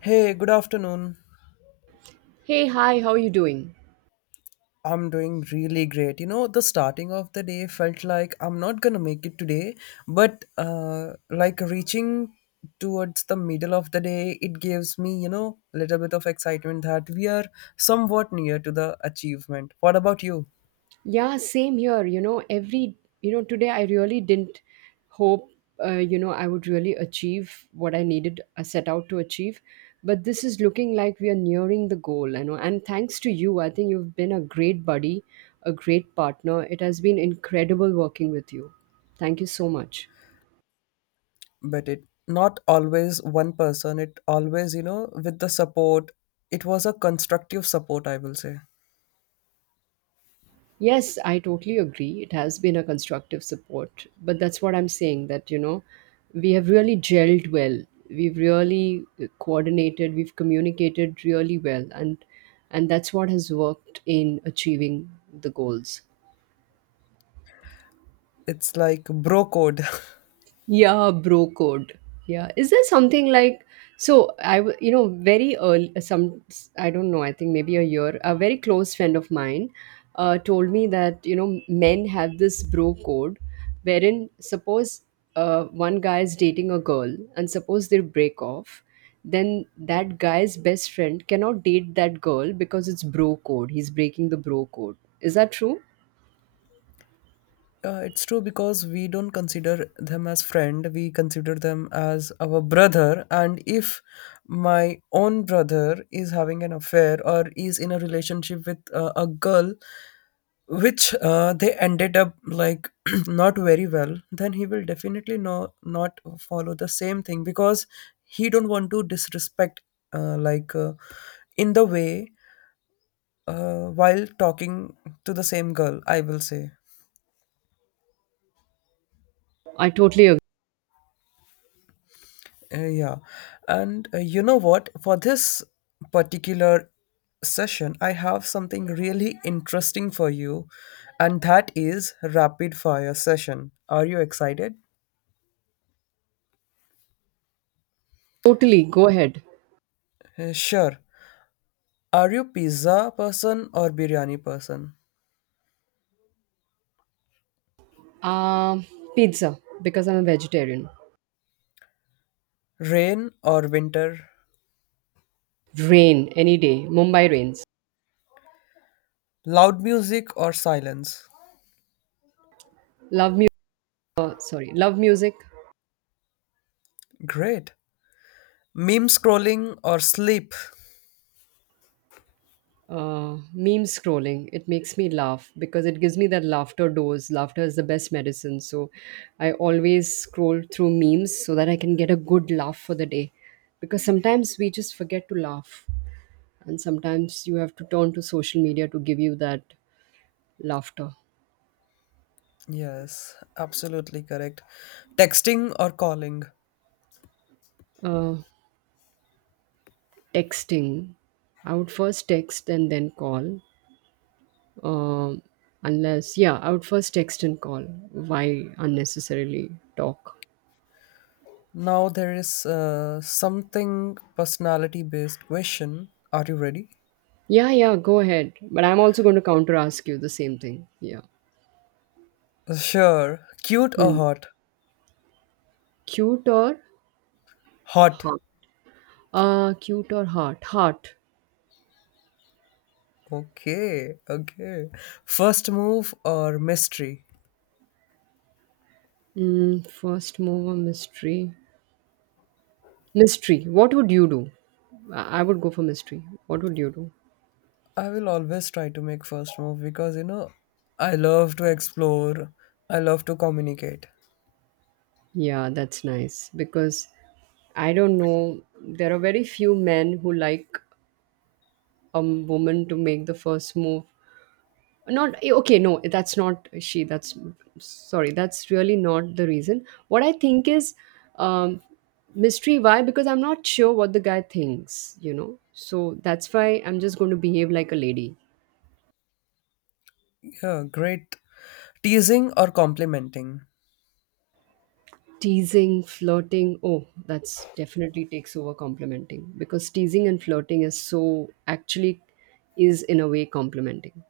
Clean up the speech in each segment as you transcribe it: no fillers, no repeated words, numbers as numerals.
Hey, good afternoon. Hey, hi, how are you doing? I'm doing really great. You know, the starting of the day felt like I'm not gonna make it today, but like reaching towards the middle of the day, it gives me, you know, a little bit of excitement that we are somewhat near to the achievement. What about you? Yeah, same here. Today I really didn't hope, I would really achieve what I needed, set out to achieve. But this is looking like we are nearing the goal. And thanks to you, I think you've been a great buddy, a great partner. It has been incredible working with you. Thank you so much. But it not always one person, it always, you know, with the support, it was a constructive support, I will say. Yes, I totally agree. It has been a constructive support. But that's what I'm saying that, we have really gelled well. We've really coordinated, we've communicated really well and that's what has worked in achieving the goals. It's like bro code. Yeah, bro code. Yeah. Is there something like so I w- you know very early some I don't know, I think maybe a year, a very close friend of mine told me that men have this bro code wherein suppose one guy is dating a girl and suppose they break off, then that guy's best friend cannot date that girl because it's bro code. He's breaking the bro code. Is that true? It's true because we don't consider them as friend. We consider them as our brother. And if my own brother is having an affair or is in a relationship with a girl, which they ended up like not very well, then he will definitely no not follow the same thing because he don't want to disrespect uh, like uh, in the way while talking to the same girl. I will say. I totally agree. Yeah. And you know what? For this particular session, I have something really interesting for you, and that is rapid fire session. Are you excited? Totally. Go ahead. Sure. Are you pizza person or biryani person? Um, Pizza because I'm a vegetarian. Rain or winter? Rain any day. Mumbai rains. Loud music or silence? Love mu- love music. Great. Meme scrolling or sleep? Meme scrolling. It makes me laugh because it gives me that laughter dose. Laughter is the best medicine. So, I always scroll through memes so that I can get a good laugh for the day. Because sometimes we just forget to laugh, and sometimes you have to turn to social media to give you that laughter. Yes, absolutely correct. Texting or calling? Uh, Texting. I would first text and then call. Um, Unless, yeah, I would first text and call. Why unnecessarily talk? Now there is something personality based question. Are you ready? Yeah, yeah, go ahead. But I'm also going to counter ask you the same thing. Yeah. Sure. Cute or Hmm. hot? Cute or Hot. heart? Cute or heart? Heart. Okay, okay. First move or mystery? First mover mystery. Mystery. What would you do? I would go for mystery. What would you do? I will always try to make first move because you know I love to explore. I love to communicate. Yeah, that's nice because I don't know. There are very few men who like a woman to make the first move, not eh, okay no that's not she that's sorry that's really not the reason what I think is, um mystery. Why? Because I'm not sure what the guy thinks, so that's why I'm just going to behave like a lady. Yeah, great. Teasing or complimenting? Teasing, flirting, oh, that's definitely takes over complimenting because teasing and flirting is, so actually, is in a way complimenting.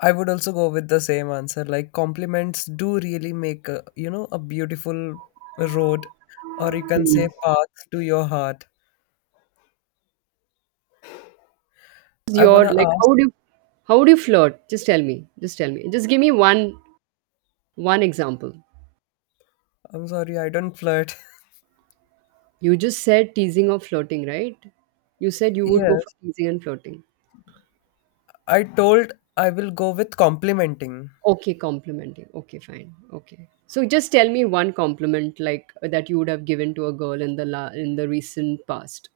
I would also go with the same answer. Like compliments do really make a, you know a beautiful road, or you can say Mm. path to your heart. I Your, wanna like, ask. how do you, how do you flirt? Just tell me, just tell me, just give me one example. I'm sorry, I don't flirt. You just said teasing or flirting, right? You said you would go for Yes, teasing and flirting. I told I will go with complimenting. Okay, complimenting. Okay, fine. Okay. So just tell me one compliment like that you would have given to a girl in the in the recent past.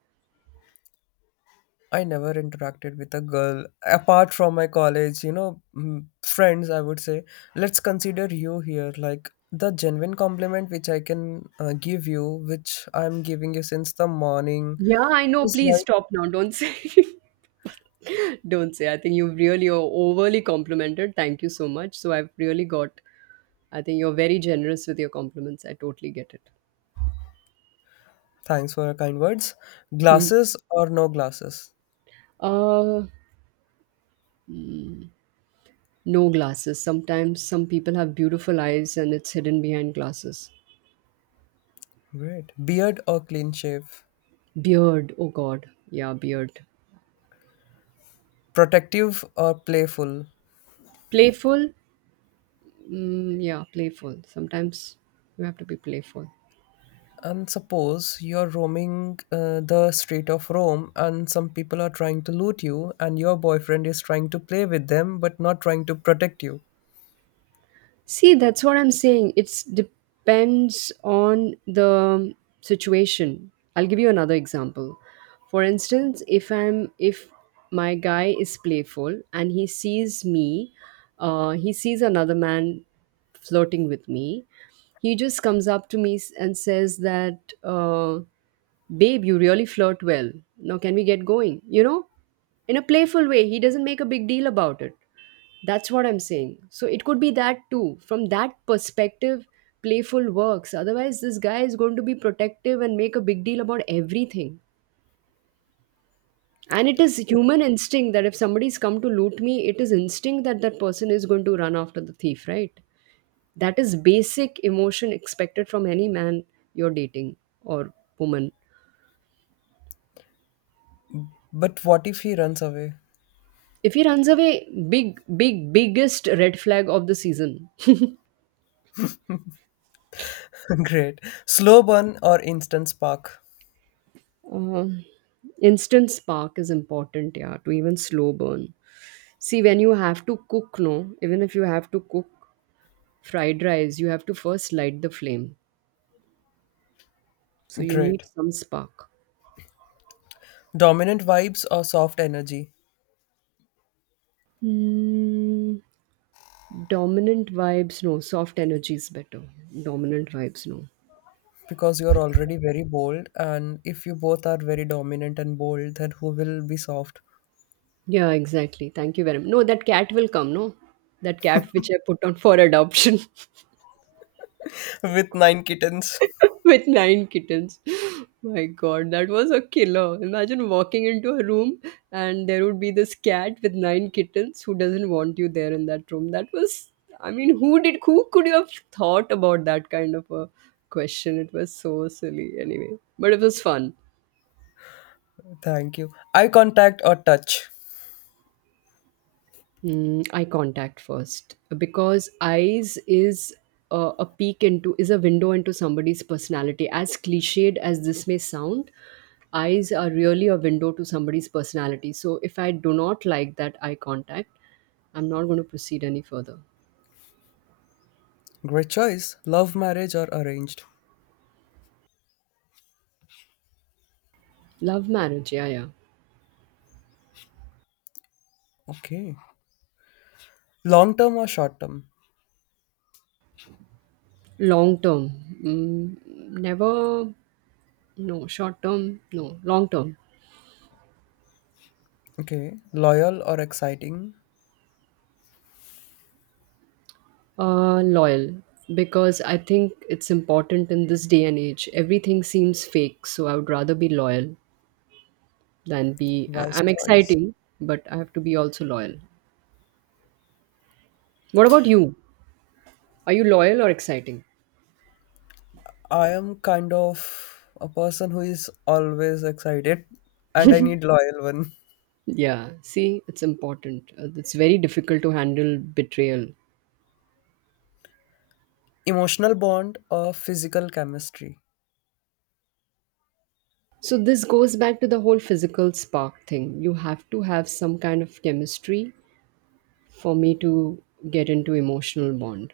I never interacted with a girl apart from my college, you know, mm, friends. I would say, let's consider you here. Like the genuine compliment which I can give you, which I'm giving you since the morning, Yeah, I know. is Please like. stop now. Don't say. Don't say. I think you've really overly complimented. Thank you so much. So I've really got. I think you're very generous with your compliments. I totally get it. Thanks for your kind words. Hmm. Glasses or no glasses? Uh, No glasses. Sometimes some people have beautiful eyes and it's hidden behind glasses. Great. Beard or clean shave? Beard. Oh God. Yeah, beard. Protective or playful? Playful. Yeah, playful. Sometimes you have to be playful. And suppose you're roaming the street of Rome and some people are trying to loot you, and your boyfriend is trying to play with them but not trying to protect you. See, that's what I'm saying. It depends on the situation. I'll give you another example. For instance, if my guy is playful and he sees me, he sees another man flirting with me. He just comes up to me and says that, "Babe, you really flirt well. Now, can we get going?" You know, in a playful way. He doesn't make a big deal about it. That's what I'm saying. So it could be that too. From that perspective, playful works. Otherwise, this guy is going to be protective and make a big deal about everything. And it is human instinct that if somebody's come to loot me, it is instinct that person is going to run after the thief, right? That is basic emotion expected from any man you're dating, or woman. But what if he runs away? If he runs away, big, big, biggest red flag of the season. Great. Slow burn or instant spark? Um, Instant spark is important, yeah, to even slow burn. See, when you have to cook, no, even if you have to cook fried rice, you have to first light the flame. So you Great. need some spark. Dominant vibes or soft energy? Hmm, dominant vibes, no. Soft energy is better. Dominant vibes, no. Because you're already very bold, and if you both are very dominant and bold, then who will be soft? Yeah, exactly. Thank you very much. No, that cat will come, no? That cat which I put on for adoption. With nine kittens. With nine kittens. My god, that was a killer. Imagine walking into a room and there would be this cat with nine kittens who doesn't want you there in that room. That was, I mean, who could you have thought about that kind of a question? It was so silly anyway, but it was fun. Thank you. Eye contact or touch? Eye contact first because eyes is a peek into is a window into somebody's personality, as cliched as this may sound. Eyes are really a window to somebody's personality, so if I do not like that eye contact, I'm not going to proceed any further. Great choice. Love marriage or arranged? Love marriage, yeah, yeah. Okay, long term or short term? Long term. Never. No short term, no long term. Okay, loyal or exciting? Loyal, because I think it's important in this day and age. Everything seems fake, so I would rather be loyal than be. Wise I'm choice. exciting, but I have to be also loyal. What about you? Are you loyal or exciting? I am kind of a person who is always excited, and I need loyal one. Yeah, see, it's important. It's very difficult to handle betrayal. Emotional bond or physical chemistry? So, this goes back to the whole physical spark thing. You have to have some kind of chemistry for me to get into emotional bond.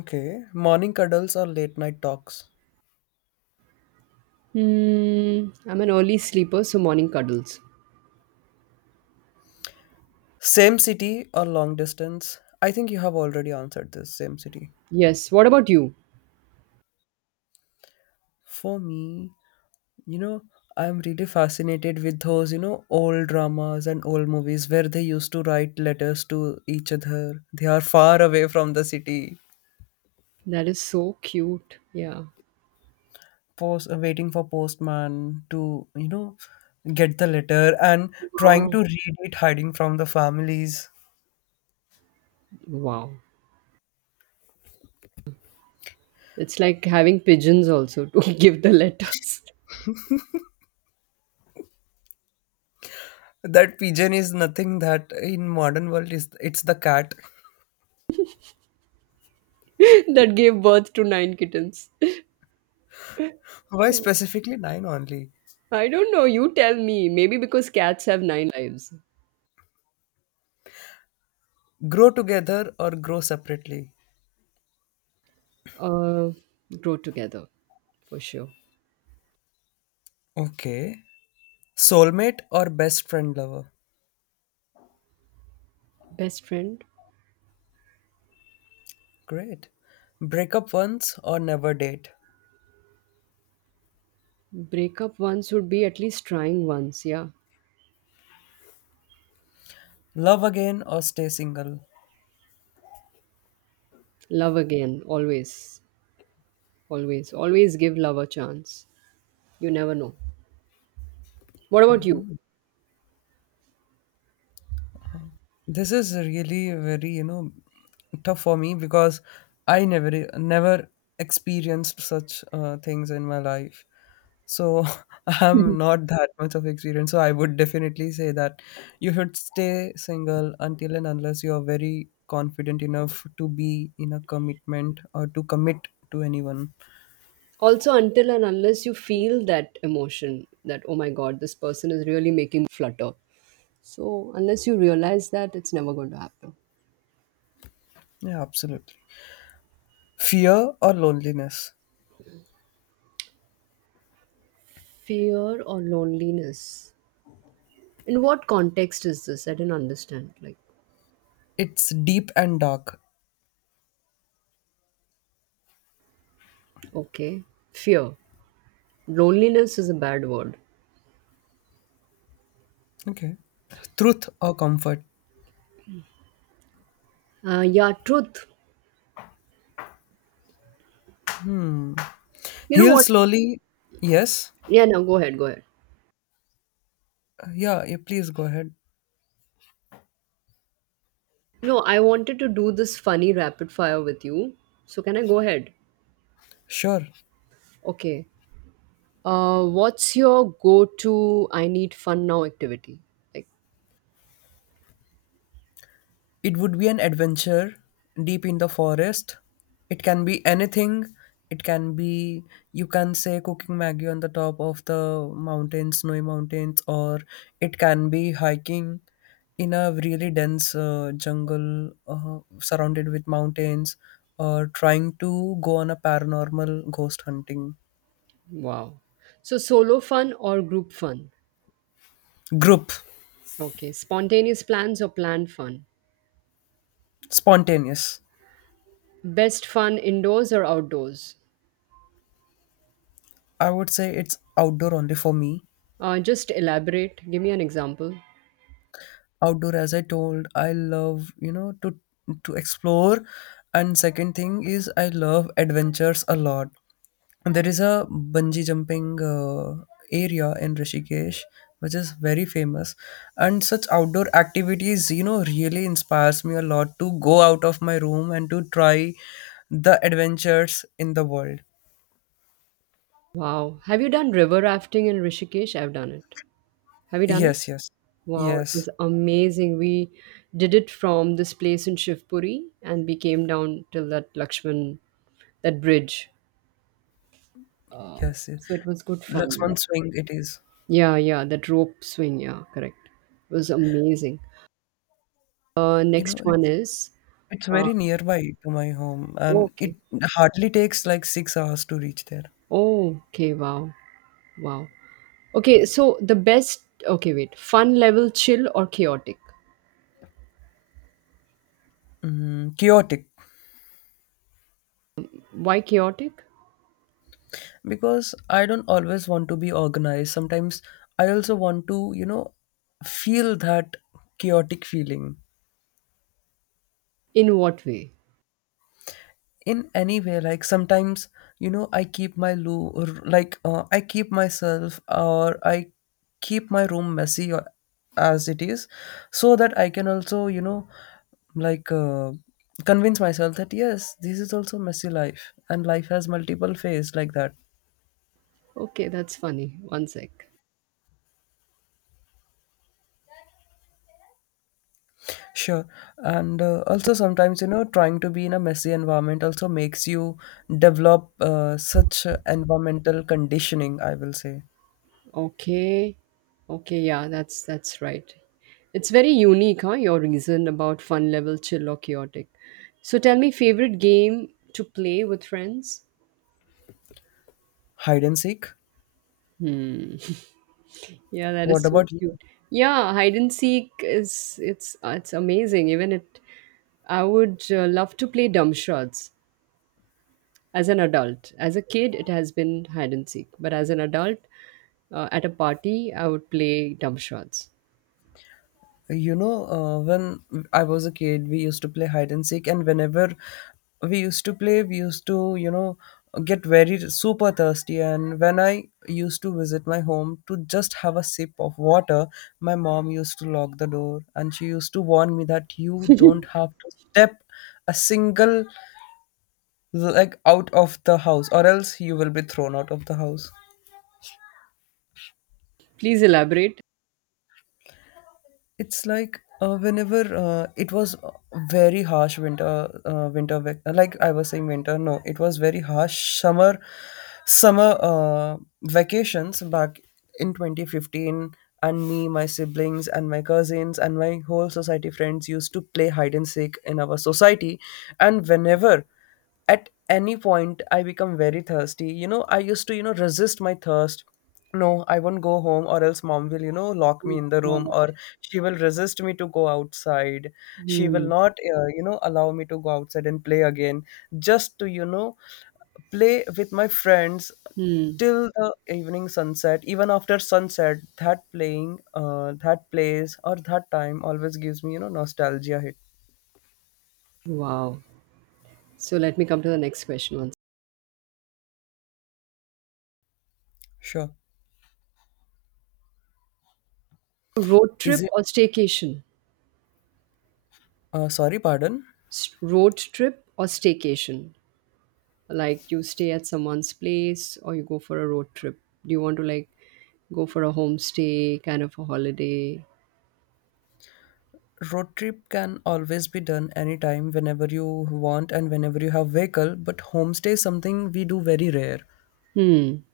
Okay, morning cuddles or late night talks? Hmm, I'm an early sleeper, so morning cuddles. Same city or long distance? I think you have already answered this. Same city. Yes. What about you? For me, you know, I'm really fascinated with those, you know, old dramas and old movies where they used to write letters to each other. They are far away from the city, That is so cute. Yeah. post waiting for postman to, you know, get the letter and trying to Wow. read it, hiding from the families. Wow. It's like having pigeons also to give the letters. That pigeon is nothing that in modern world is it's the cat. That gave birth to nine kittens. Why specifically nine only? I don't know. You tell me. Maybe because cats have nine lives. Grow together or grow separately. Uh, Grow together for sure. Okay. Soulmate or best friend lover. Best friend. Great. Break up once or never date. Break up once would be at least trying once. Yeah. Love again or stay single. Love again. Always. Always. Always give love a chance. You never know. What about you? This is really very, you know, tough for me because I never experienced such things in my life. So I'm not that much of experience. So I would definitely say that you should stay single until and unless you are very confident enough to be in a commitment or to commit to anyone. Also, until and unless you feel that emotion, that oh my god, this person is really making me flutter. So unless you realize that, it's never going to happen. Yeah, absolutely. Fear or loneliness? Fear or loneliness? In what context is this? I didn't understand, like. It's deep and dark. Okay. Fear. Loneliness is a bad word. Okay. Truth or comfort? Yeah, truth. You know He'll what? slowly. Yes. Yeah, no, go ahead, go ahead. Yeah, yeah, please go ahead. No, I wanted to do this funny rapid fire with you, so can I go ahead? Sure. Okay. What's your go-to "I need fun now" activity? Like, It would be an adventure deep in the forest. It can be anything. It can be, you can say, cooking Maggie on the top of the mountains, snowy mountains, or it can be hiking in a really dense jungle surrounded with mountains, or trying to go on a paranormal ghost hunting. wow. So, solo fun or group fun? Group. Okay. Spontaneous plans or planned fun? Spontaneous. Best fun indoors or outdoors? I would say it's outdoor only for me. Just elaborate. Give me an example. Outdoor, as I told, I love you know to explore, and second thing is I love adventures a lot. There is a bungee jumping area in Rishikesh which is very famous, and such outdoor activities you know really inspires me a lot to go out of my room and to try the adventures in the world. Wow. Have you done river rafting in Rishikesh? I've done it. Have you done it? Yes, yes, Wow, it yes, was amazing. We did it from this place in Shivpuri and we came down till that Lakshman, that bridge. Uh, yes. so it was good fun. Laxman swing it is. Yeah, yeah, that rope swing, yeah, correct. Was amazing. You know, Next one it's. is It's uh, very nearby to my home, and it okay. hardly takes like 6 hours to reach there. Oh, okay, wow, wow. Okay, so the best, okay, wait, fun level, chill or chaotic? Mm, chaotic Why chaotic? because I don't always want to be organized. Sometimes I also want to, you know, feel that chaotic feeling. In what way? In any way, like sometimes you know I keep my loo or I keep myself, or I keep my room messy as it is, so that I can also you know like uh, convince myself that yes, this is also messy life and life has multiple phases like that. Okay, that's funny. One sec. Sure. And also sometimes you know trying to be in a messy environment also makes you develop such environmental conditioning, I will say. Okay. Okay, yeah, that's right. It's very unique, huh? Your reason about fun level, chill or chaotic. So tell me, favorite game to play with friends? Hide and seek. Hmm. Yeah, that What is so about you? cute. Yeah, hide and seek is, it's amazing. Even it, I would love to play dumb shots as an adult. As a kid, it has been hide and seek, but as an adult, at a party, I would play dumb shots. You know, when I was a kid, we used to play hide and seek, and whenever we used to play, we used to, you know, get very super thirsty. And when I used to visit my home to just have a sip of water, my mom used to lock the door and she used to warn me that you don't have to step a single leg out of the house, or else you will be thrown out of the house. Please elaborate. It's like whenever it was a very harsh winter winter vac- like I was saying winter no it was very harsh summer vacations back in 2015, and me, my siblings and my cousins and my whole society friends used to play hide and seek in our society. And whenever at any point I become very thirsty, you know, I used to, you know, resist my thirst. No, I won't go home, or else mom will, you know, lock me Oh, in the room, God. or she will resist me to go outside. She will Hmm. not, you know, allow me to go outside and play again, just to, you know, play with my friends Hmm. till the evening sunset. Even after sunset, that playing, that place, or that time always gives me, you know, nostalgia hit. Wow. So let me come to the next question once. Sure. Road Is trip it, or staycation? Sorry, pardon? Road trip or staycation? Like, you stay at someone's place or you go for a road trip? Do you want to like go for a homestay kind of a holiday? Road trip can always be done anytime whenever you want and whenever you have vehicle, but homestay is something we do very rare. Hmm.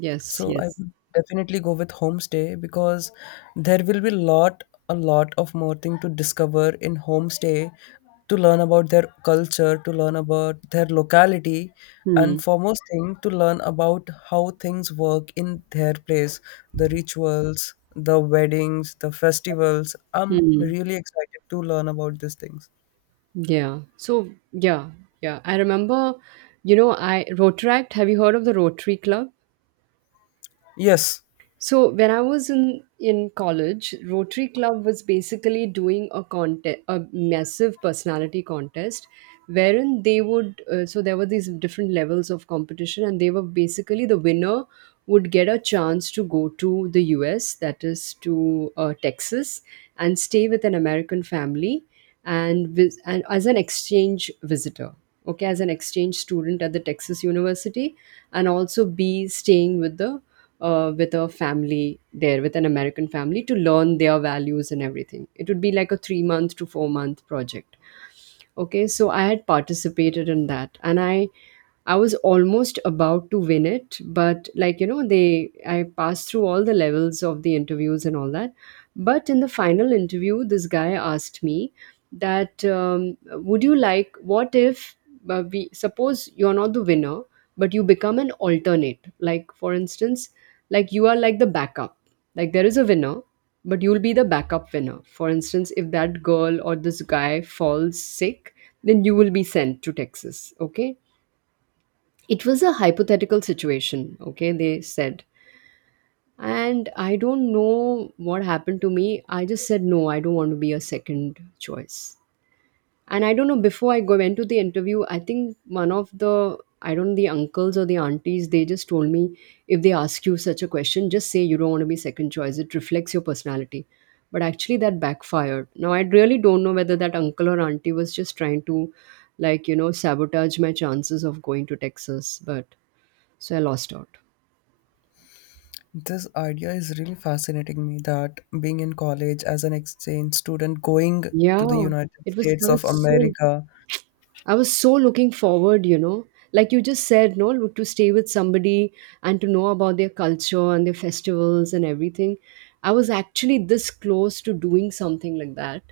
Yes, So I yes. would definitely go with homestay because there will be lot of more thing to discover in homestay, to learn about their culture, to learn about their locality, and Hmm. foremost thing to learn about how things work in their place, the rituals, the weddings, the festivals. I'm Hmm. really excited to learn about these things. Yeah. So yeah, yeah. I remember, you know, I Rotaract, have you heard of the Rotary Club? Yes. So when I was in college, Rotary Club was basically doing a contest, a massive personality contest, wherein they would. So there were these different levels of competition, and they were basically the winner would get a chance to go to the U.S. That is to Texas and stay with an American family, and and as an exchange visitor. Okay, as an exchange student at the Texas University, and also be staying with the with a family there, with an American family, to learn their values and everything. It would be like a 3-month to 4-month project. Okay, so I had participated in that and I was almost about to win it, but like they I passed through all the levels of the interviews and all that. But in the final interview, this guy asked me that would you like, what if we suppose you're not the winner, but you become an alternate. Like for instance, like you are like the backup. Like there is a winner, but you'll be the backup winner. For instance, if that girl or this guy falls sick, then you will be sent to Texas. Okay, it was a hypothetical situation, okay, they said. And I don't know what happened to me, I just said no, I don't want to be a second choice. And I don't know, before I go went to the interview, I think one of the, I don't know, the uncles or the aunties, they just told me if they ask you such a question, just say you don't want to be second choice, it reflects your personality. But actually that backfired. Now I really don't know whether that uncle or auntie was just trying to, like, sabotage my chances of going to Texas. But so I lost out. This idea is really fascinating me, that being in college as an exchange student going to the Yeah, United it was I States of was so America, I was so looking forward, like you just said, no, to stay with somebody and to know about their culture and their festivals and everything. I was actually this close to doing something like that,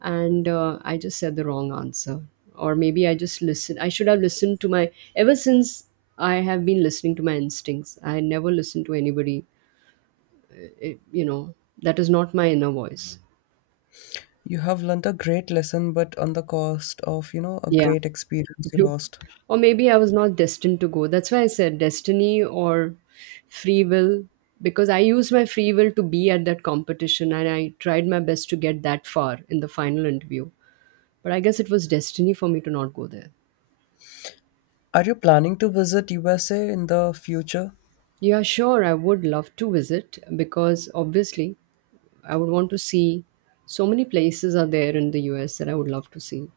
and I just said the wrong answer, or maybe I just listened. I should have listened to my. Ever since I have been listening to my instincts, I never listened to anybody. It, you know, that is not my inner voice. you have learned a great lesson, but on the cost of, you know, a Yeah. great experience you you lost. Or maybe I was not destined to go, that's why I said destiny or free will. Because I used my free will to be at that competition and I tried my best to get that far in the final interview, but I guess it was destiny for me to not go there. Are you planning to visit USA in the future? Yeah, sure, I would love to visit because obviously I would want to see. So many places are there in the US that I would love to see.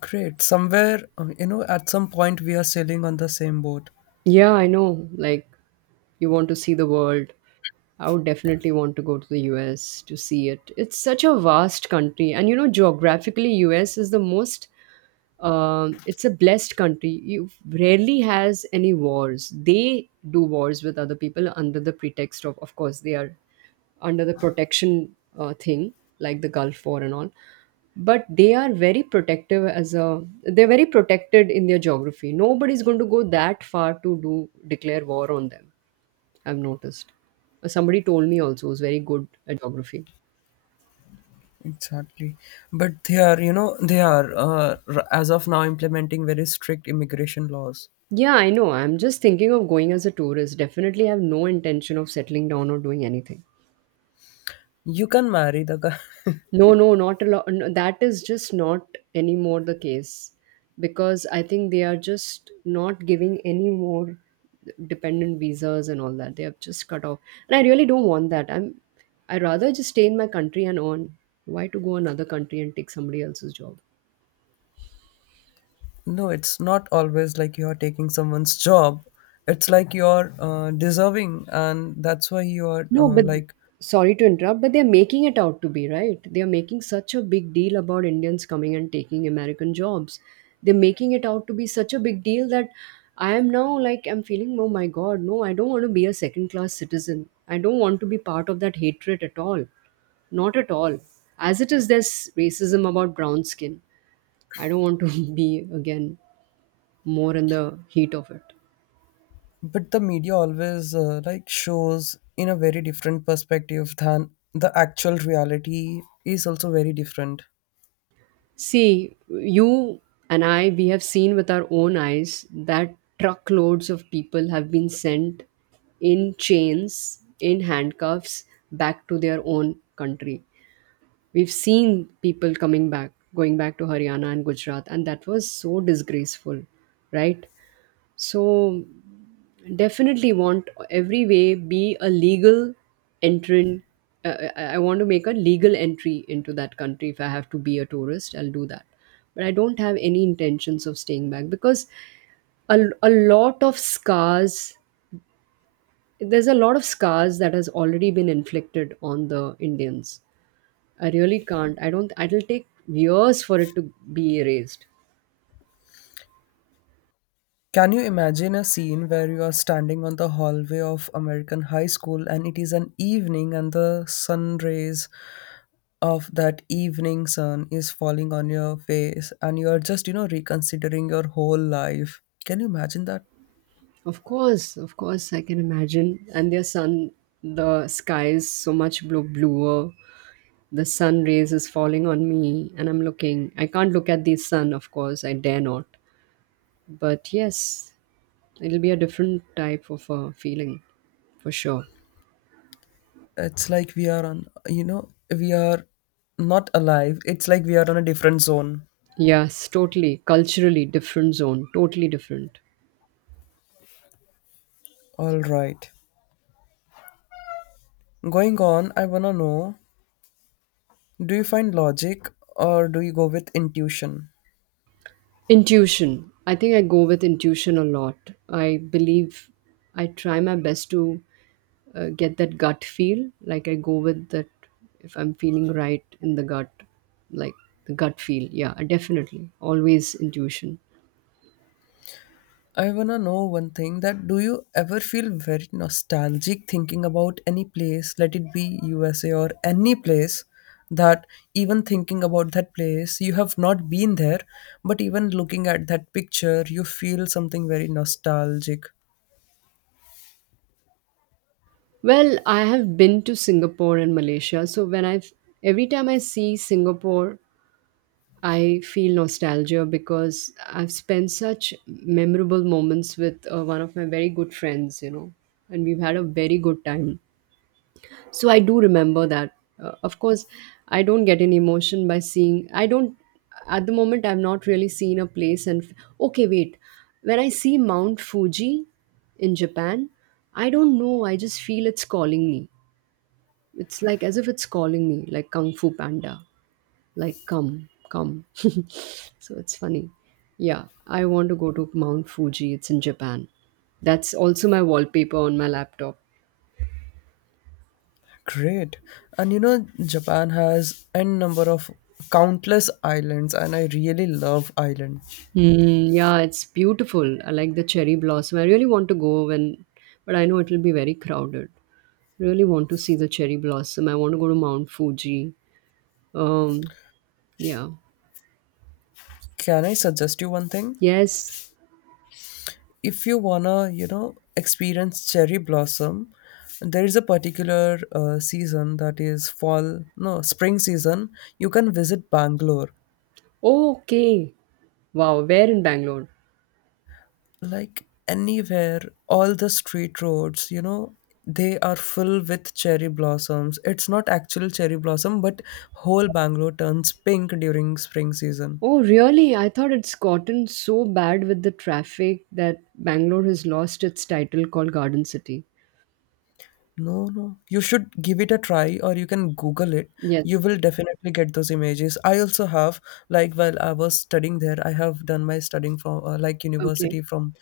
Great. Somewhere, you know, at some point we are sailing on the same boat. Yeah, I know. Like, you want to see the world. I would definitely want to go to the US to see it. It's such a vast country. And you know, geographically, US is the most it's a blessed country. You rarely has any wars. They do wars with other people under the pretext of course, they are under the protection thing, like the Gulf War and all. But they are very protective as a. They're very protected in their geography. Nobody's going to go that far to do declare war on them. I've noticed. Somebody told me also who's very good at geography. Exactly. But they are, you know, they are, r- as of now, implementing very strict immigration laws. Yeah, I know. I'm just thinking of going as a tourist. Definitely have no intention of settling down or doing anything. You can marry the guy. No, no, not a lot. No, that is just not anymore the case because I think they are just not giving any more dependent visas and all that. They have just cut off. And I really don't want that. I rather just stay in my country and earn. Why to go another country and take somebody else's job? No, it's not always like you're taking someone's job. It's like you're deserving, and that's why you're No, but like. sorry to interrupt, but they're making it out to be, right? They're making such a big deal about Indians coming and taking American jobs. They're making it out to be such a big deal that I am now like, I'm feeling, oh my God, no, I don't want to be a second class citizen. I don't want to be part of that hatred at all. Not at all. As it is, there's racism about brown skin. I don't want to be again more in the heat of it. But the media always like shows in a very different perspective than the actual reality is also very different. See, you and I, we have seen with our own eyes that truckloads of people have been sent in chains, in handcuffs, back to their own country. We've seen people coming back, going back to Haryana and Gujarat, and that was so disgraceful, right? So definitely want every way be a legal entrant. I want to make a legal entry into that country. If I have to be a tourist, I'll do that, but I don't have any intentions of staying back. Because a, a lot of scars there's a lot of scars that has already been inflicted on the Indians. I really can't I don't It'll take years for it to be erased. Can you imagine a scene where you are standing on the hallway of American high school and it is an evening and the sun rays of that evening sun is falling on your face and you are just, you know, reconsidering your whole life? Can you imagine that? Of course, I can imagine. And their sun, the sky is so much blue, bluer. The sun rays is falling on me, and I'm looking. I can't look at the sun, of course. I dare not. But yes, it'll be a different type of a feeling for sure. It's like we are on, you know, we are not alive. It's like we are on a different zone. Yes, totally. Culturally different zone. Totally different. All right. Going on, I wanna know, do you find logic or do you go with intuition? Intuition. I think I go with intuition a lot. I believe I try my best to get that gut feel. Like I go with that if I'm feeling right in the gut, like the gut feel. Yeah, definitely. Always intuition. I wanna know one thing, that do you ever feel very nostalgic thinking about any place, let it be USA or any place that even thinking about that place, you have not been there, but even looking at that picture, you feel something very nostalgic. Well, I have been to Singapore and Malaysia. So when I every time I see Singapore, I feel nostalgia because I've spent such memorable moments with one of my very good friends, and we've had a very good time. So I do remember that. Of course, I don't get an emotion by seeing. I don't. At the moment, I've not really seen a place okay, wait. When I see Mount Fuji in Japan, I don't know, I just feel it's calling me. It's like as if it's calling me, like Kung Fu Panda, like come come. So it's funny. Yeah, I want to go to Mount Fuji, it's in Japan. That's also my wallpaper on my laptop. Great. And you know, Japan has n number of countless islands, and I really love island. Mm, yeah, it's beautiful. I like the cherry blossom. I really want to go when, but I know it'll be very crowded. Really want to see the cherry blossom. I want to go to Mount Fuji. Um, yeah. Can I suggest you one thing? Yes. If you wanna you know experience cherry blossom, there is a particular season that is fall no spring season. You can visit Bangalore. Oh, okay. Wow, where in Bangalore? Like anywhere, all the street roads, you know, they are full with cherry blossoms. It's not actual cherry blossom, but whole Bangalore turns pink during spring season. Oh, really? I thought it's gotten so bad with the traffic that Bangalore has lost its title called Garden City. No, no. You should give it a try or you can Google it. You Yes. will definitely get those images. I also have, like, while I was studying there, I have done my studying from, like, Okay. university from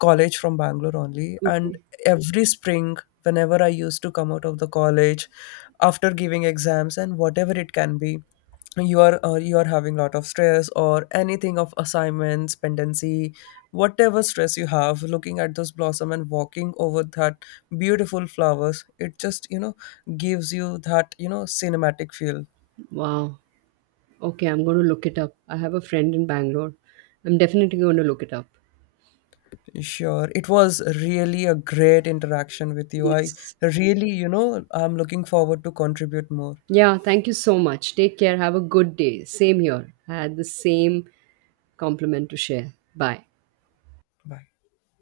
college from Bangalore only. And Okay. every spring, whenever I used to come out of the college after giving exams and whatever it can be, you are having a lot of stress or anything of assignments pendency, whatever stress you have, looking at those blossom and walking over that beautiful flowers, it just you know gives you that you know cinematic feel. Wow. Okay, I'm going to look it up. I have a friend in Bangalore. I'm definitely going to look it up. Sure. It was really a great interaction with you. I Yes. really you know I'm looking forward to contribute more. Yeah, thank you so much. Take care. Have a good day. Same here. I had the same compliment to share. Bye. Bye.